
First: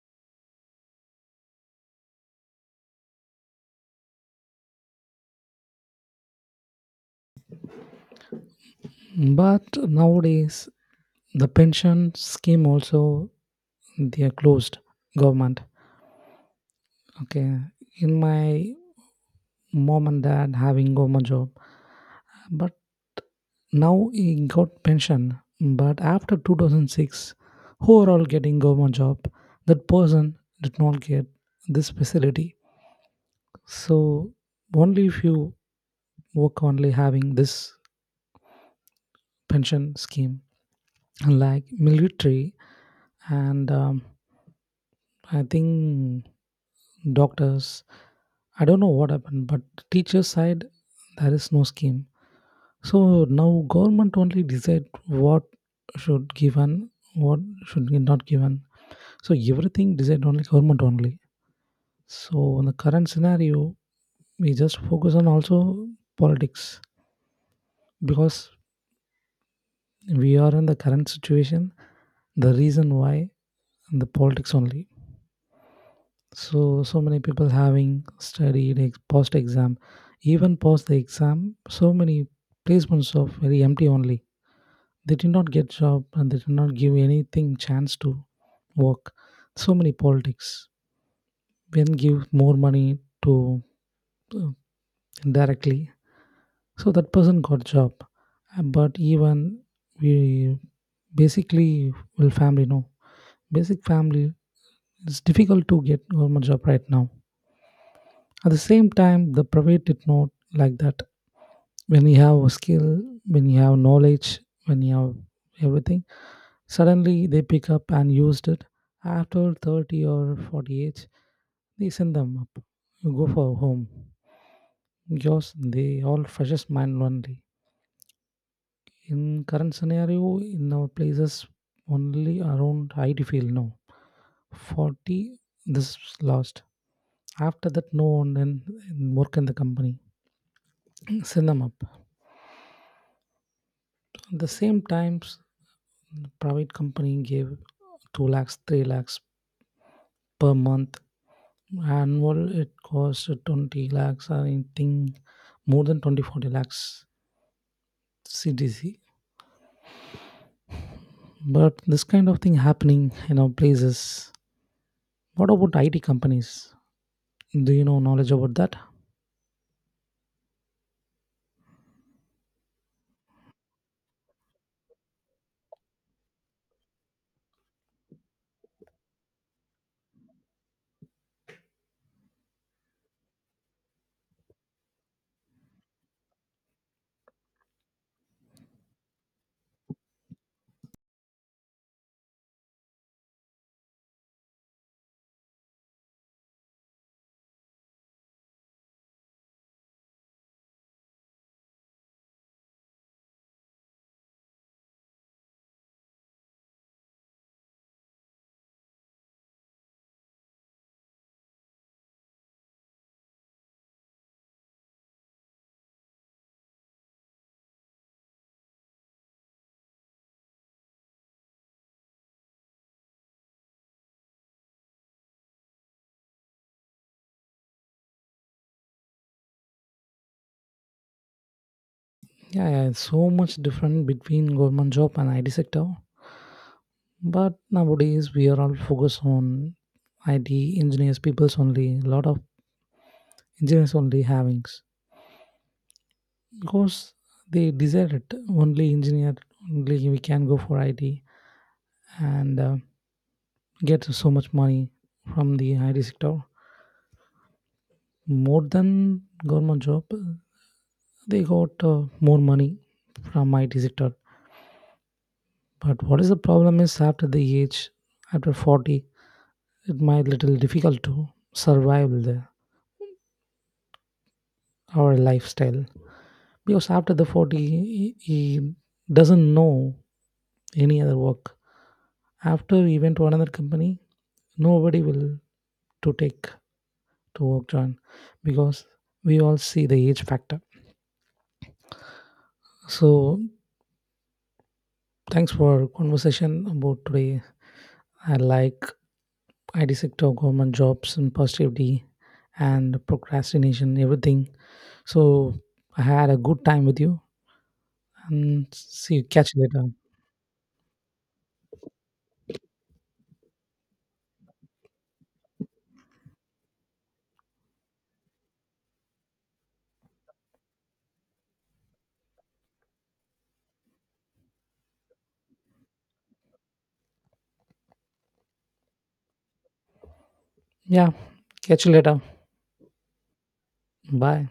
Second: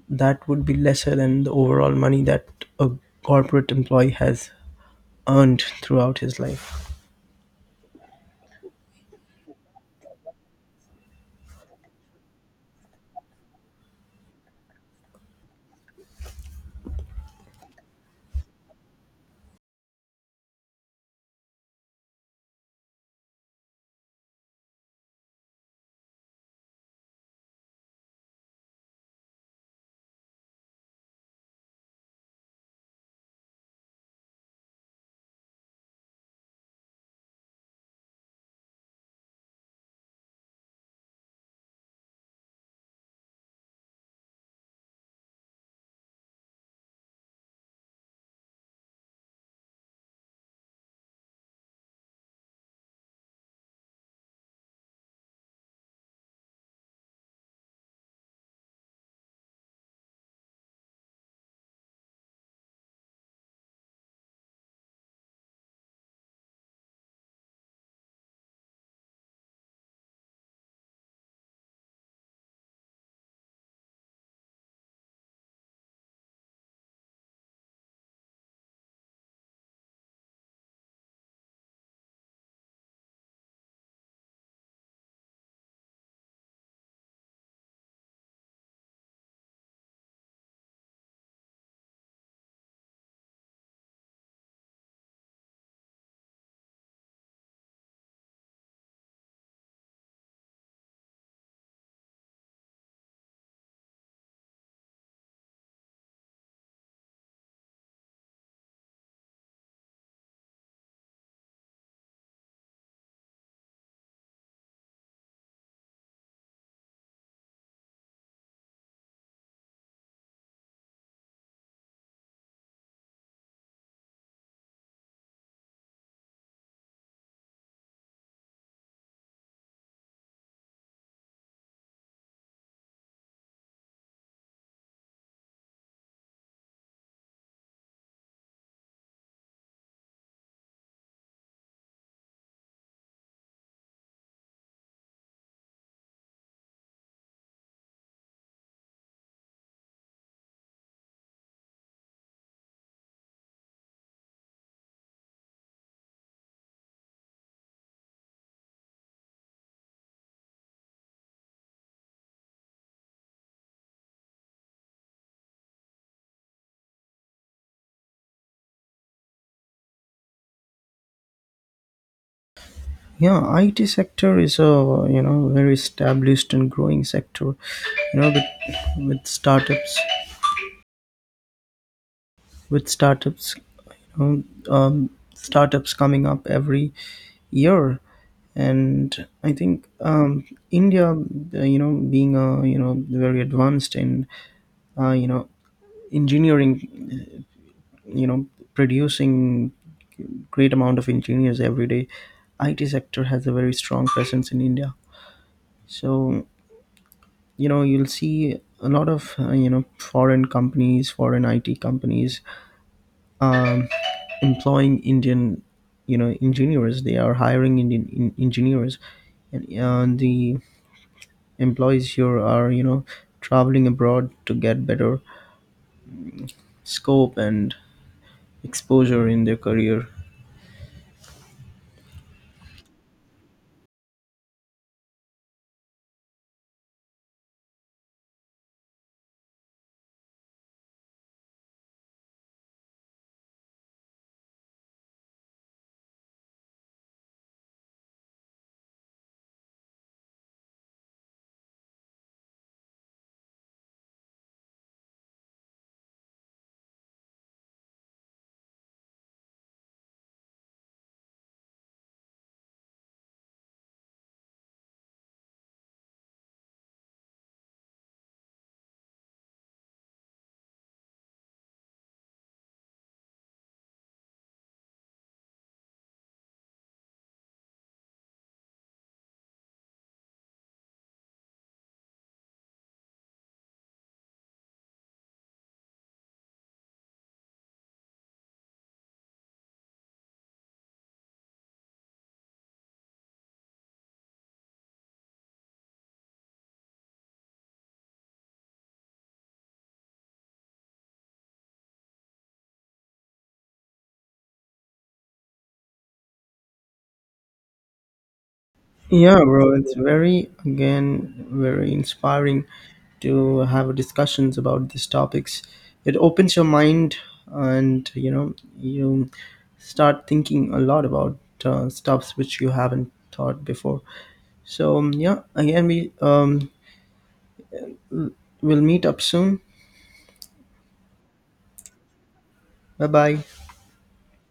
[SPEAKER 1] That would be lesser than the overall money that a corporate employee has earned throughout his life.
[SPEAKER 2] But nowadays the pension scheme also they are closed, government. Okay, in my mom and dad having government job, but now he got pension. But after 2006 overall getting government job, that person did not get this facility. So only if you work only having this pension scheme, like military and I think doctors. I don't know what happened, but teacher side there is no scheme. So now government only decide what should given, what should be not given. So everything decide only government only. So in the current scenario, we just focus on also politics, because we are in the current situation. The reason why, the politics only. So so many people having studied post exam, even post the exam, so many placements of very empty only, they did not get job and they did not give anything chance to work. So many politics, when give more money to uh, indirectly, so that person got job. But even we basically will family, no, basic family, it's difficult to get government job right now. At the same time, the private did not like that. When you have a skill, when you have knowledge, when you have everything, suddenly they pick up and used it. After 30 or 40 age, they send them up. You go for home. Because they all freshest mind only. In current scenario, in our places, only around IT field now. 40, this is lost. After that, no one then work in the company. Send them up. At the same times private company gave 2 lakhs 3 lakhs per month, annual it costs 20 lakhs I think, more than 20-40 lakhs CDC. But this kind of thing happening in our places. What about IT companies, do you know knowledge about that?
[SPEAKER 1] Yeah, IT sector is a very established and growing sector, with, with startups with startups, startups coming up every year. And I think, um, India, being a very advanced in uh, you know engineering, you know producing great amount of engineers every day. IT sector has a very strong presence in India. So, you'll see a lot of, foreign companies, foreign IT companies, um, employing Indian, engineers. They are hiring Indian engineers. And the employees here are, traveling abroad to get better scope and exposure in their career.
[SPEAKER 2] Yeah, yeah, it's so much different between government job and IT sector. But nowadays we are all focused on IT. Engineers people's only, a lot of engineers only havings, because they desire it. Only engineer only we can go for IT, and get so much money from the IT sector, more than government job. They got more money from IT sector. But what is the problem is, after the age after 40, it might little difficult to survive the, our lifestyle. Because after the 40, he doesn't know any other work. After he went to another company, nobody will to take to work on, because we all see the age factor. So thanks for conversation about today. I like IT sector, government jobs, and positivity and procrastination, everything. So I had a good time with you and see you,
[SPEAKER 1] Yeah,
[SPEAKER 2] catch you
[SPEAKER 1] bro,
[SPEAKER 2] later.
[SPEAKER 1] it's very, again, very inspiring to have discussions about these topics. It opens your mind, and you start thinking a lot about stuffs which you haven't thought before. So, yeah, again, we, will meet up soon.
[SPEAKER 2] Yeah, catch you later.
[SPEAKER 1] Bye bye.
[SPEAKER 2] Bye.